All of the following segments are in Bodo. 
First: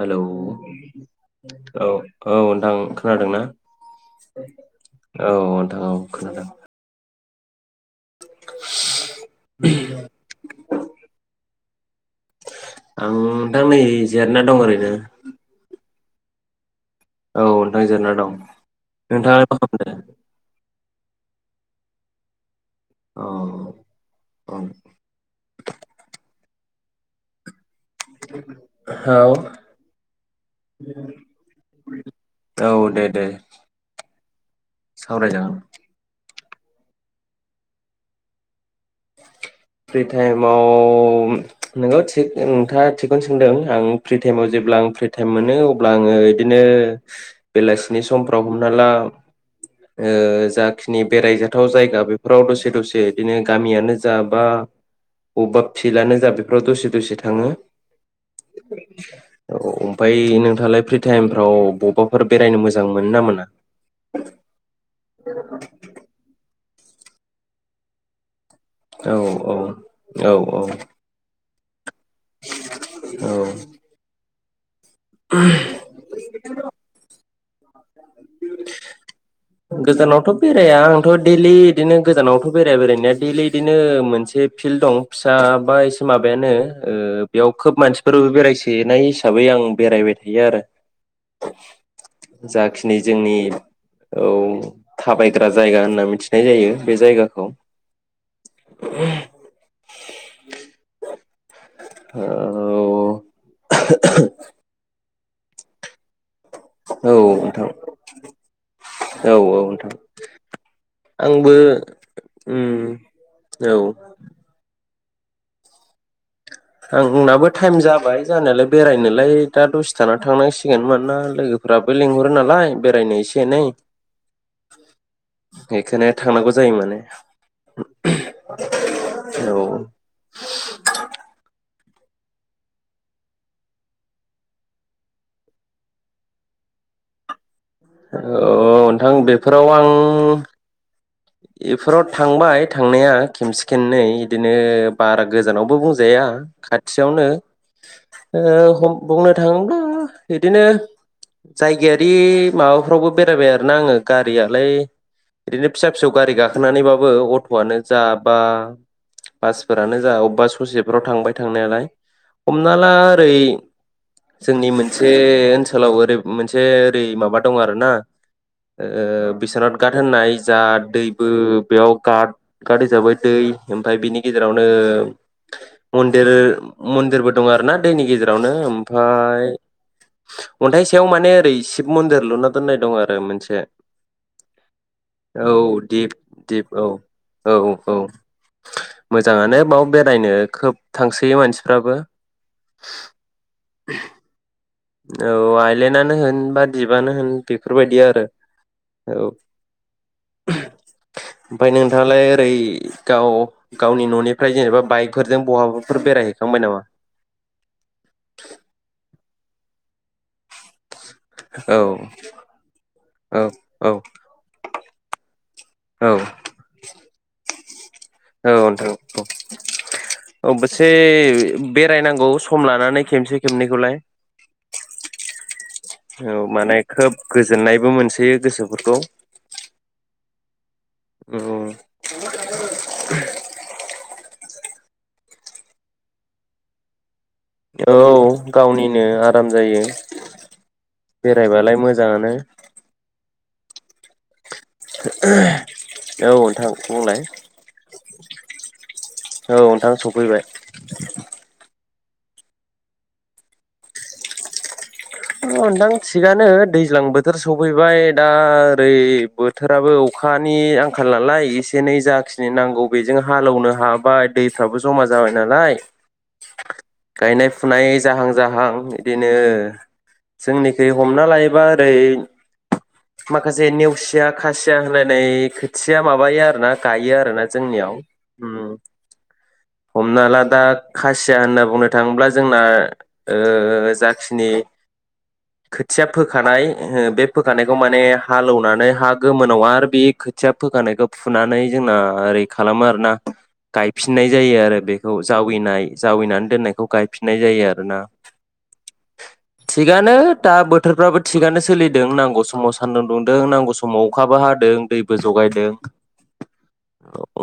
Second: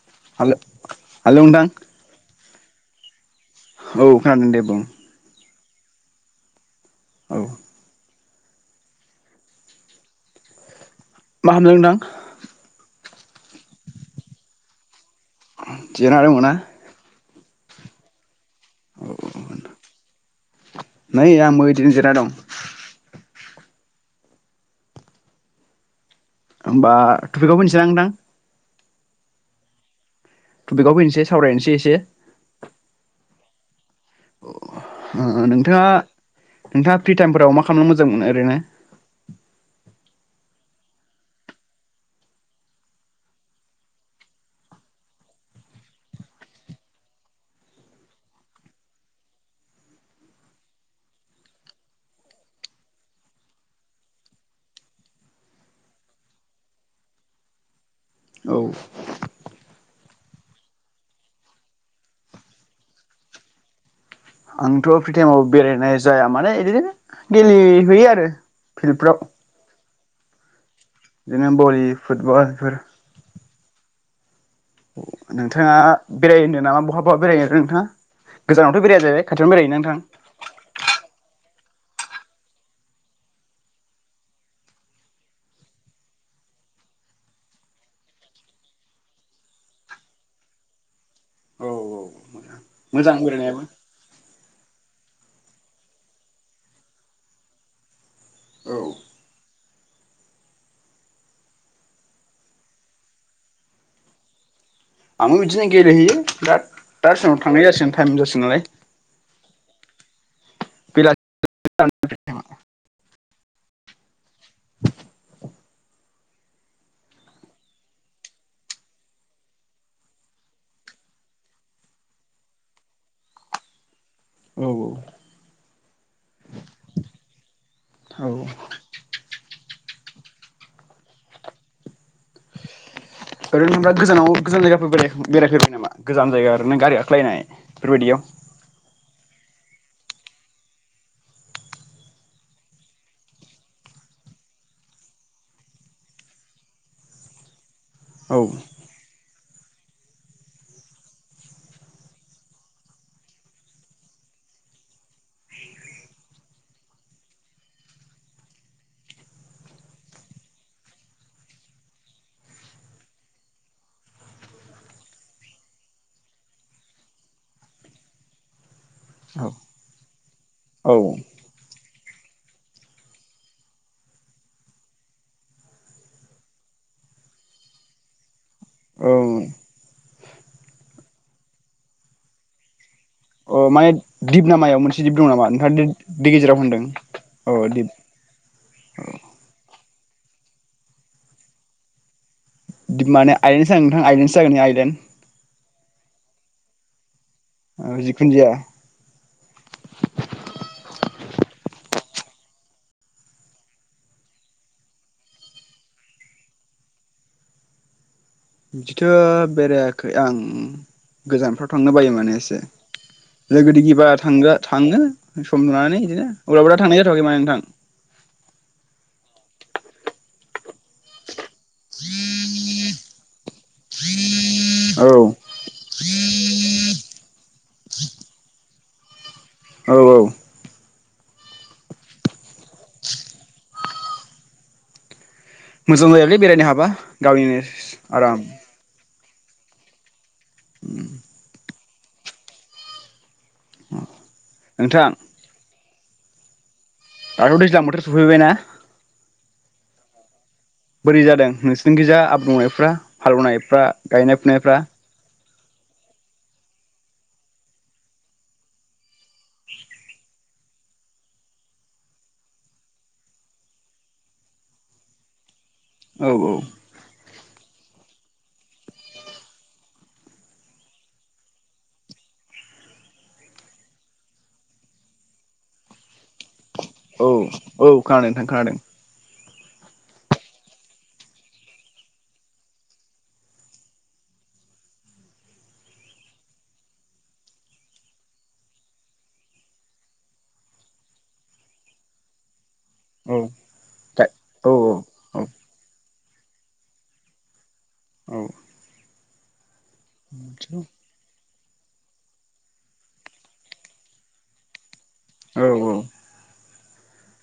हेलौ हेल' हेल' नोंथां औ औ ओं खोनादों ना? औ खोनादों दे बुं। [unintelligible] खोनादों नोंथां। औ। [inaudible] [unintelligible] आं नोंथां नै जेरायना दं ओरैनो। जिराना दङना? औ नोंथां जिरायना दं। नोंथाङा मा खामदो? नै आंबो इदिनो जिरायना दं। अह ओं। ओमबा टपिकाव फैनोस जांदां। औ। टपिकआव फैनोसै सावरायनोसै एसे औ दे दे। अ ओ ओ सावरायजागोन नोंथाङा - नोंथाङा फ्रि टाइमफोराव मा खामनो मोजां मोनो ओरैनो? फ्रि टाइमाव नोंगौ थिग नोंथाङा थिगखौनो सोंदों आं फ्रि टाइमाव जेब्ला आं फ्रि टाइम मोनो अब्ला आङो इदिनो बेलासिनि समफ्राव हमना ला ओ जाखिनि बेरायजाथाव जायगा बेफोराव दसे दसे इदिनो गामियानो जा बा बबेबा फिलानो जा बेफोराव दसे दसे थाङो। औ। औ ओमफ्राय नोंथाङालाय फ्रि टाइमफ्राव बबेबाफोर बेरायनो मोजां मोनो ना मोना? आंथ फ्रि टाइमाव बेरायनाय जाया माने इदिनो- गेले हैयो आरो फिल्डफ्राव औ औ। औ औ। [unintelligible] फुटबलफोर औ नोंथाङा बेरायो होनदों नामा बहा बहा बेरायो नोंथाङा गोजानावथ' बेराया जाहैबाय खाथियावनो बेराययो ना नोंथां? बिदिनो गोदानावथ' बेराया बेरायनाया देलि बिदिनो मोनसे फिल्ड दं फिसा बा एसे माबायानो ओ बेयाव खोब मानसिफोर बेरायसोनाय हिसाबै आं बेरायबाय थायो आरो। औ औ जाखिनि मोजां जोंनि बेरायनायाबो औ थाबायग्रा जायगा होनना मिथिनाय जायो बे जायगाखौ। औ औ आंबो बिदिनो गेलेहैयो। दा औ दासिमाव नोंथां थांनाय जासिगोन टाइम जासिगोन नालाय। औ बेला [inaudible] आंबो उम औ। आंनाबो टाइम जाबाय जानायालाय बेरायनोलाय दा दसे थाना थांनांसिगोन मानोना लोगोफोराबो लिंहरो नालाय बेरायनो एसे एनै। औ बेखायनो थांनांगौ जायो माने औ औ। [inaudible] ओरैनो नों दा गोजानाव गोजान जायगाफोर बेरायखां बेरायफेरबाय नामा गोजान जायगा ओरोना गारि गाखोलायनाय। बेफोरबायदियाव अ नोंथां बे फोराव आं बेफोराव थांबाय थांनाया खेमसे खेननै बिदिनो बारा गोजानावबो बुंजाया खाथियावनो। औ ओ बुंनो थाङोब्ला बिदिनो जायगायारि माबाफ्रावबो बेरायबाय आरोना आङो गारियालाय बिदिनो फिसा फिसौ गारि गाखोनानैबाबो अट'आनो जा बा बासफोरानो जा अबेबा ससेफोराव थांबाय थांनायालाय हमना ला ओरै जोंनि मोनसे ओनसोलाव ओरै मोनसे ओरै माबा दं आरोना ओ औ बिसवानाथ गाथ होननाय जा औ दैबो बेयाव गाट गाट हिसाबै दै ओमफाय बिनि गेजेरावनो मन्दिर मन्दिरबो दं आरो ना दैनि गेजेरावनो औ ओमफाय अन्थाइ सायाव माने ओरै शिब मन्दिर लुना दोननाय दं आरो मोन अ माने दिप ना मायाव मोनसे दिप दङ औ दिप दिप औ अ औ दिप औ मोजाङानो बाव बे बेरायनो खोब थांसोयो मानसिफ्राबो। माने आइलेण्ड सो जागोन नोंथां आइलेण्ड सो जागोन इयो आइलेण्ड औ आइलेण्डआनो होन बा दिबानो होन बेफोरबायदि आरो जिखुनु जाया औ। ओमफ्राय नोंथाङालाय ओरै गाव गावनि न'निफ्राय जेनेबा बाइकफोरजों बहाबाफोर बेरायहैखांबाय नामा? बिदिथ' बेरायाखै आं। गोजानफ्राव औ थांनो बायो माने एसे औ लोगो औ दिगि बा थांग्रा थाङो सम लानानै औ इदिनो अब्लाबो दा थांनाय जाथ'वाखै माने नोंथां। औ नोंथां औ से बेरायनांगौ सम लानानै खेबसे खेबनैखौलाय औ औ माने खोब गोजोननायबो मोनसोयो गोसोफोरखौ। औ औ उ मोजां जायालै बेरायनो हाबा। गावनिनो औ आराम गावनिनो आ राम जायो। बेरायबालाय मो जांनो उम [unintelligible] औ नोंथां। बुंलाय आरो दैज्लां बोथोर स फैबायना औ नोंथां सफैबाय। जोंखिजा आब्रुंनायफ्रा हालेवनायफ्रा गायनाय फुनायफ्रा औ नोंथां थिगानो दैज्लां बोथोर सफैबाय दा ओरै बोथोराबो अखा अखानि आंखाल नालाय एसे एनै जाखिनि नांगौ बेजों हालेवनो हाबाय दैफ्राबो जमा जाबाय नालाय औ औ गायनाय फुनाय जाहां जाहां बिदिनो ओह जोंनिखै हमना लायोबा ओरै माखासे नेवसिया खासिया होनलायनाय खोथिया माबायो आरो ना गायो औ आरोना औ जोंनियाव खोनादों नोंथां उम खोनादों हमना ला दा खासिया होनना बुंनो थाङोब्ला जोंना ओ जाखिनि खोथिया फोखानाय ओ बे फोखानायखौ माने हालेवनानै हा गोमोनाव आरो बे खोथिया फोखानायखौ फुनानै जोंना ओरै खा खालामो आरोना औ औ गायफिननाय जायो औ आरो बेखौ औ जावैनाय जावैनानै दोननायखौ गायफिननाय जायो आरो ना औ थिगानो दा बोथोरफ्राबो थिगानो सोलिदों नांगौ समाव सान्दुं दुंदों नांगौ समाव अखाबो हादों दैबो बो जगायदों औ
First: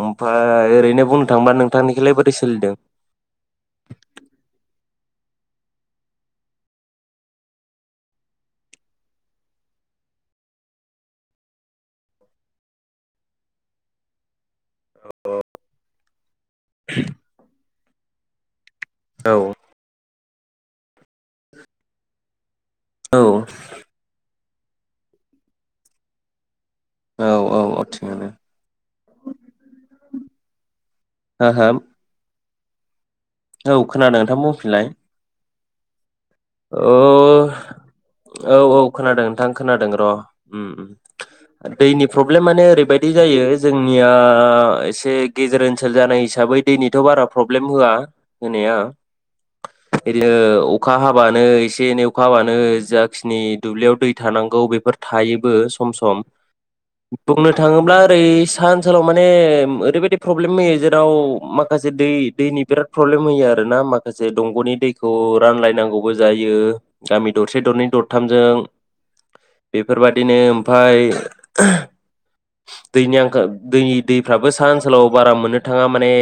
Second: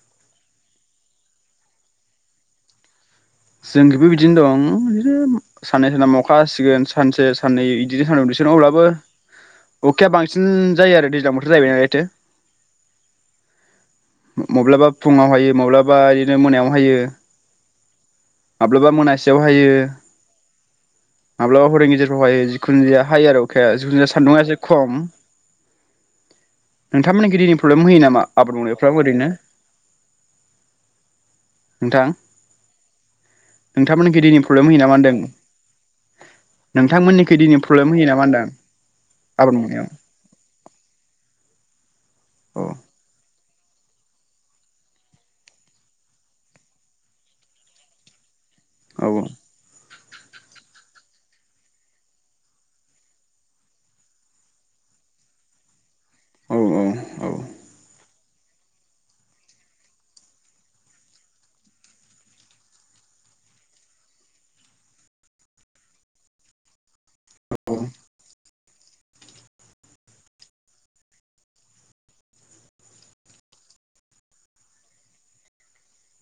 ओमफ्राय ओरैनो बुंनो थांबा नोंथांनिखौलाय बोरै सोलिदों। जोंखिबो बिदिनो दं। बिदिनो साननै सानथाम अखा हासिगोन सानसे साननै बिदिनो साननै दुंसिगोन अब्लाबो अखाया बांसिन जायो आरो दैज्लां बोथोर जाहैबाय नालायथो माब्लाबा फुङाव हायो माब्लाबा बिदिनो मोनायाव हायो। माब्लाबा औ मोनासेयाव हायो माब्लाबा हर गेजेराव हायो जिखुनुजाया हायो आरो औ अखाया जिखुनु सानदुङासो खम नोंथांमोननि दैनि औ औ प्रब्लेम होयो नामा थिगानो आबाद मावनायफ्राबो ओरैनो हो होम नोंथांमोनखि दैनि प्रब्लेम होयो नामा होनदों नोंथांमोननिखै ओह दैनि प्रब्लेम होयो नामा होनदां औ औ खोनादों नोंथां आबाद खोनादों मावनायाव र उम ओ दैनि प्रब्लेम माने औ ओरैबायदि जायो जोंनिया एसे गेजेर ओनसोल जानाय हिसाबै दैनिथ बारा प्रब्लेम होआ होनाया औ बिदिनो अखा हाब हाबानो एसे एनै अखा हाबानो जाखिनि दुब्लियाव दै थानांगौ बेफोर थायोबो सम-सम औ बुंनो थाङोब्ला रै सा ओनसोलाव माने ओरैबायदि प्रब्लेम होयो जेराव माखासे दै दैनि बिराद प्रब्लेम होयो आरोना माखासे दंगनि दैखौ रानलायनांगौ जायो गामि दरसे दरनै दरथामजों बेफोरबादिनो ओमफाय दैनि आंखाल दै दैफ्राबो साहा ओनसोलाव बारा मोननो थाङा माने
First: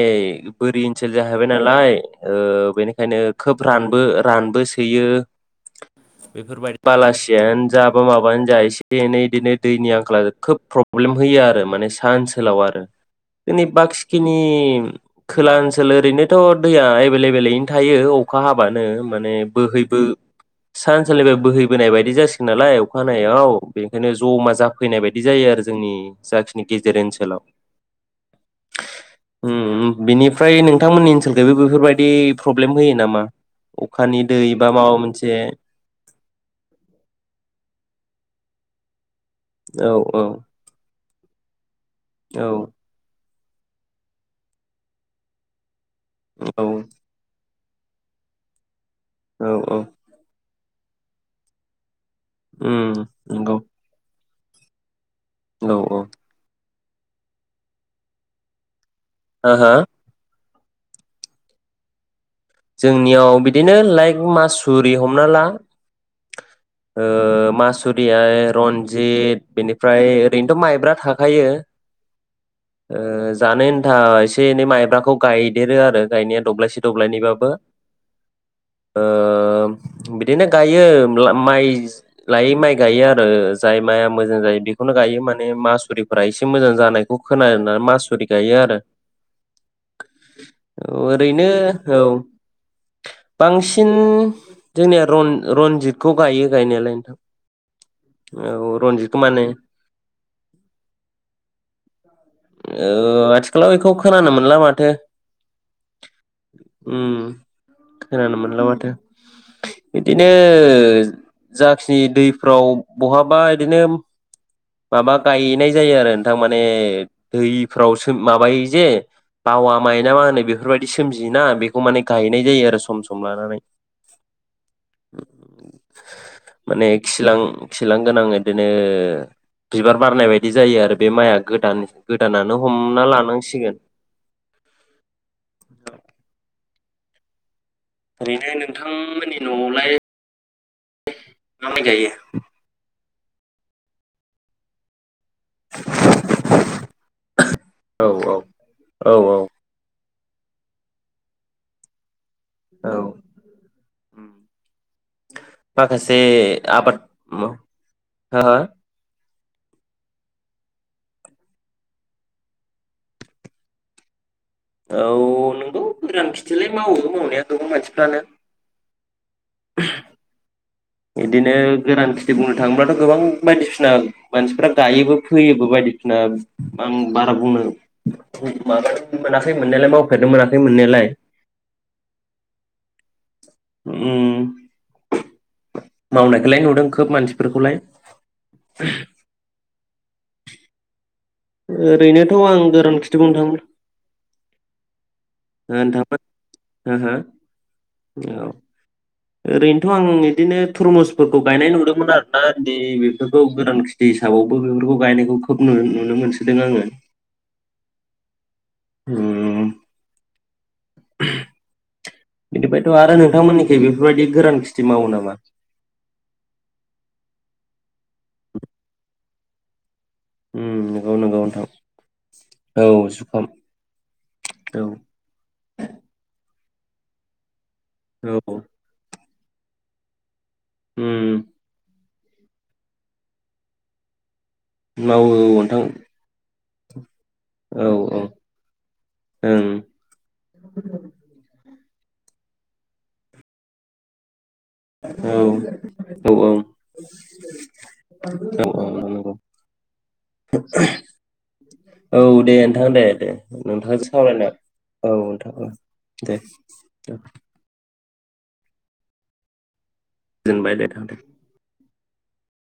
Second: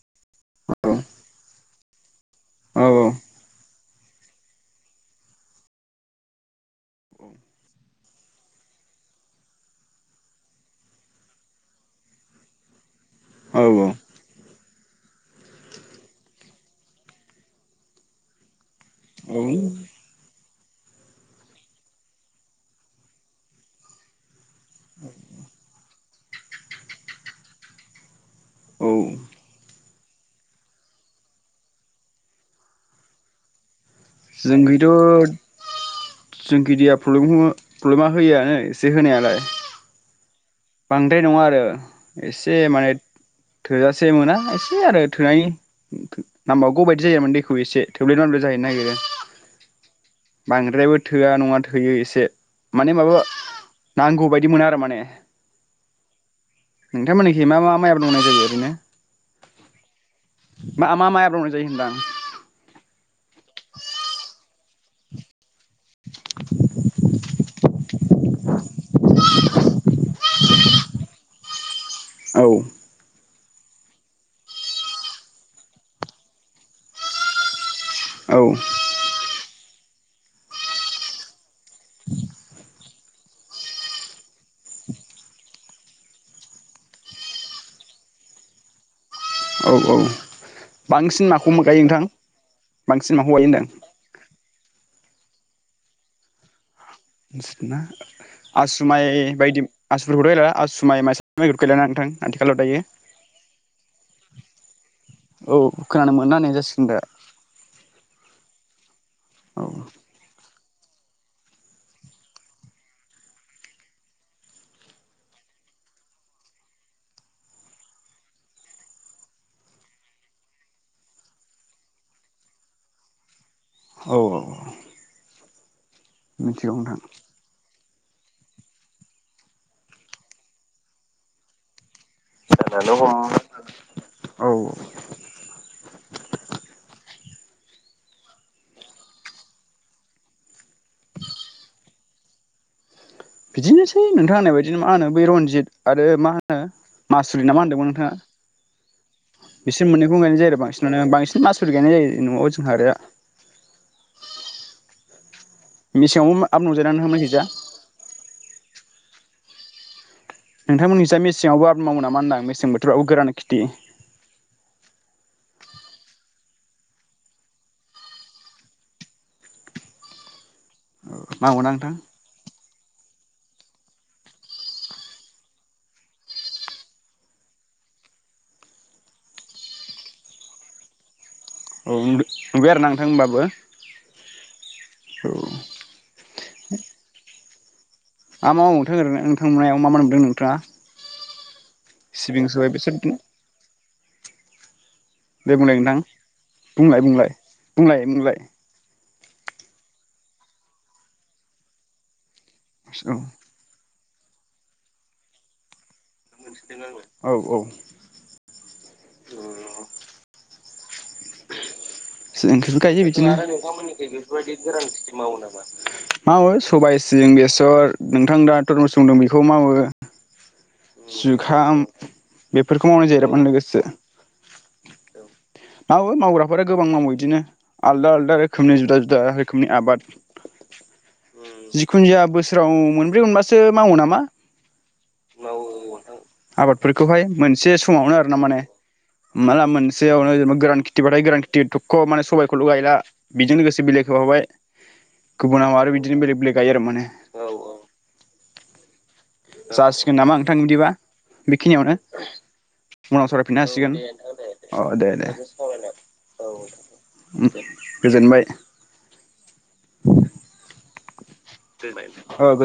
बोरि ओनसोल जाहैबाय नालाय ओ बेनिखायनो खोब रान बो रानबोसि यो बेफोरबायदि बालासियानो जाब बा माबानो जा एसे एनै इदिनो दैनि आंखाला खोब प्रब्लेम होयो आरो माने सा ओनसोलाव आरो दिनै औ बाखि खिनि खोला ओनसोल ओरैनोथ दैया एबेलेबेलैनो थायो अखा हाब बानो माने औ औ बोहैबो सा ओनसोलनिफाय बोहैबोनाय बायदि जासिगोन नालाय अखा हानायाव बेनिखायनो जमा जा जाफैनाय बायदि जायो आरो जोंनि जाखिनि गेजेर ओनसोलाव औ। उम बिनिफ्राय नोंथांमोननि ओनसोलखैबो बेफोरबायदि फ्रब्लेम होयो नामा अखा जोंखैथ' जोंखै दैया फ्रब्लेम हो फ्रब्लेमा होयोयानो। एसे होनायालाय। औ औ। बांद्राय नङा आरो। औ एसे माने थोजासे मोना एसे आरो थोनायनि। नांमबावगौ बायदि जायो मोन दै खौ एसे थोब्लेद माब्लेथ जाहैनो नागिरो। औ औ। बांद्रायबो थोआ नङा थोयो एसे। माने उम माबा नांगौ बाय बिदि मोना आरो माने। नौ औ। नोंथांमोननिखै मा मा माइ आबाद मावनाय जायो ओरैनो? ओ हो? मा मा माइ आबाद मावनाय जायो होनदां? [inaudible] बिदिनो लाइक मास उरि हमना ला। ओ मास या रनजिद बिनिफ्राय ओरैनोथ' माइब्रा थाखायो औ ओ। जानो होन्था एसे एनै माइब्राखौ गायदेरो आरो गायनाया दब्लायसे दब्लायनैबा बो। औ ओ बिदिनो गायो ब्ला माइ लायै माइ गायो आरो जाय माइआ मोजां जायो बेखौनो गायो माने मासुरिफोरा एसे मोजां जानायखौ खोनानै मासुरि गायो आरो। औ औ बांसिन ओरैनो नाखौ मा गायो औ नोंथां? बांसिन माखौ गायो होनदों बांसिन जों बे रन-रनजिदखौ गायो गायनायालाय। नोंथां [unintelligible] औ आसुमाइ रनजितखौ माने बायदि आसुफोरखौथ गैला आसुमाइ माइसा माइ गैला ना नोंथां आथिखालाव दायो। ला माथो। औ खोनानो मोनना होननाय जासिगोन दा। उम खोनानो मोनला बाथो। औ बिदिनो ओ जाखिनि दैफ्राव बहाबा इदिनो माबा गायनाय जायो आरो नोंथां माने दैफ्राव सोम माबायो जे बावा माइना मा होनो बेफोरबायदि सोमजियोना बेखौ माने गायनाय जायो आरो सम सम लानानै। औऔ माने खिलां लांगोन ओदिनो बिबार बारनाय बायदि जायो आरो बे माइआ गोदान गोदानानो हमना लानांसिगोन। औ औ ओरैनो नोंथांमोननि नङावलाय मा माइ गायो? बिदिनोसै नोंथां होननाय बायदि मा होनो रनजिद आरो मा होनो मासुरि ना मा होनदोंमोन औ नोंथाङा औ औ औ बिसोर मोन [unintelligible] बांसिनानो बांसिन मासुरि गायनाय जायो। न'आव जोंहा आरो औ माखासे मेसेङावबो मावजायो आबाद ना नोंथांमोननिखैजा [unintelligible] नोंथांमोननिजा मेसेङावबो आबाद मावो नामा होनदां मेसें बोथोराव गोरान खेथि? औ नोंगौ गोरान खिथिलाय मावो मावनाया गोबां मानसिफ्रानो। बिदिनो मावोना नोंथां गोरान खिथि बुंनो थाङोब्लाथ' गोबां बायदिसिना मानसिफ्रा गायोबो फैयोबो बायदिसिना आं बारा बुंनो माबानो मोनाखै मोननायलाय मावफेरनो मोनाखै मोननायलाय औ नुबाय आरो नोंथां होनबाबो उम औ। मावनायखौलाय नुदों खोब मानसि फोरखौलाय [unintelligible] मा नुदों नोंथाङा? ओरैनोथ' सिबिं आं सबाय बेसोर गोरान खिथि बुंनो थाङो दे बुंलाय नोंथां थांबा हो बुंलाय हो बुंलाय बुंलाय बुंलाय। औ ओरैनोथ' आं बिदिनो थरमुसफोरखौ गायनाय नुदोंमोन आरो। दा दे बेफोरखौ गोदान हिसाबावबो बेफोरखौ गायनायखौ खोब नुनो मोनो। औ औ। उम। [inaudible] जोंनिथिंबो बिनिफ्रायथ' गायो आरो बिदिनो। नोंथांमोननिखै बेफोरबायदि गोरान खिथि मावो नामा? मावो सबाइ सिबिं बेसर। नोंथां दा टरमुस बुंदों बेखौ मावो। उम नंगौ नंगौ नोंथां जुखाम बेफोरखौ औ मावनाय जायो जुखाम औ [unintelligible] मावो मावग्राफोरा गोबां मावो इदिनो आलदा आलदा औ रोखोमनि जुदा जुदा रोखोमनि आबाद उम जिखु खुनु जाया बोसोराव मोनब्रै मोनबासो मावो नामा? मावो औ नोंथां आबादफोरखौहाय मोनसे औ समावनो औ ओं आरो ना माने औ माला मोनसेयावनो गोरान खिथि बाथाय गोरान खिथि थखख माने सबाइखौल' गायला बेजों लोगोसे बिलाइ खाफाबाय औ‌ औ आरो माने औ औ औ नंगौ औ जासिगोन नामा नोंथां बिदिबा बेखिनियावनो दे नोंथां दे उनाव दे सावरायफिननो हासिगोन नोंथांजों सावरायना अ औ दे नोंथां दे दे औ गोजोनबाय। गोजोनबाय दे। [unintelligible]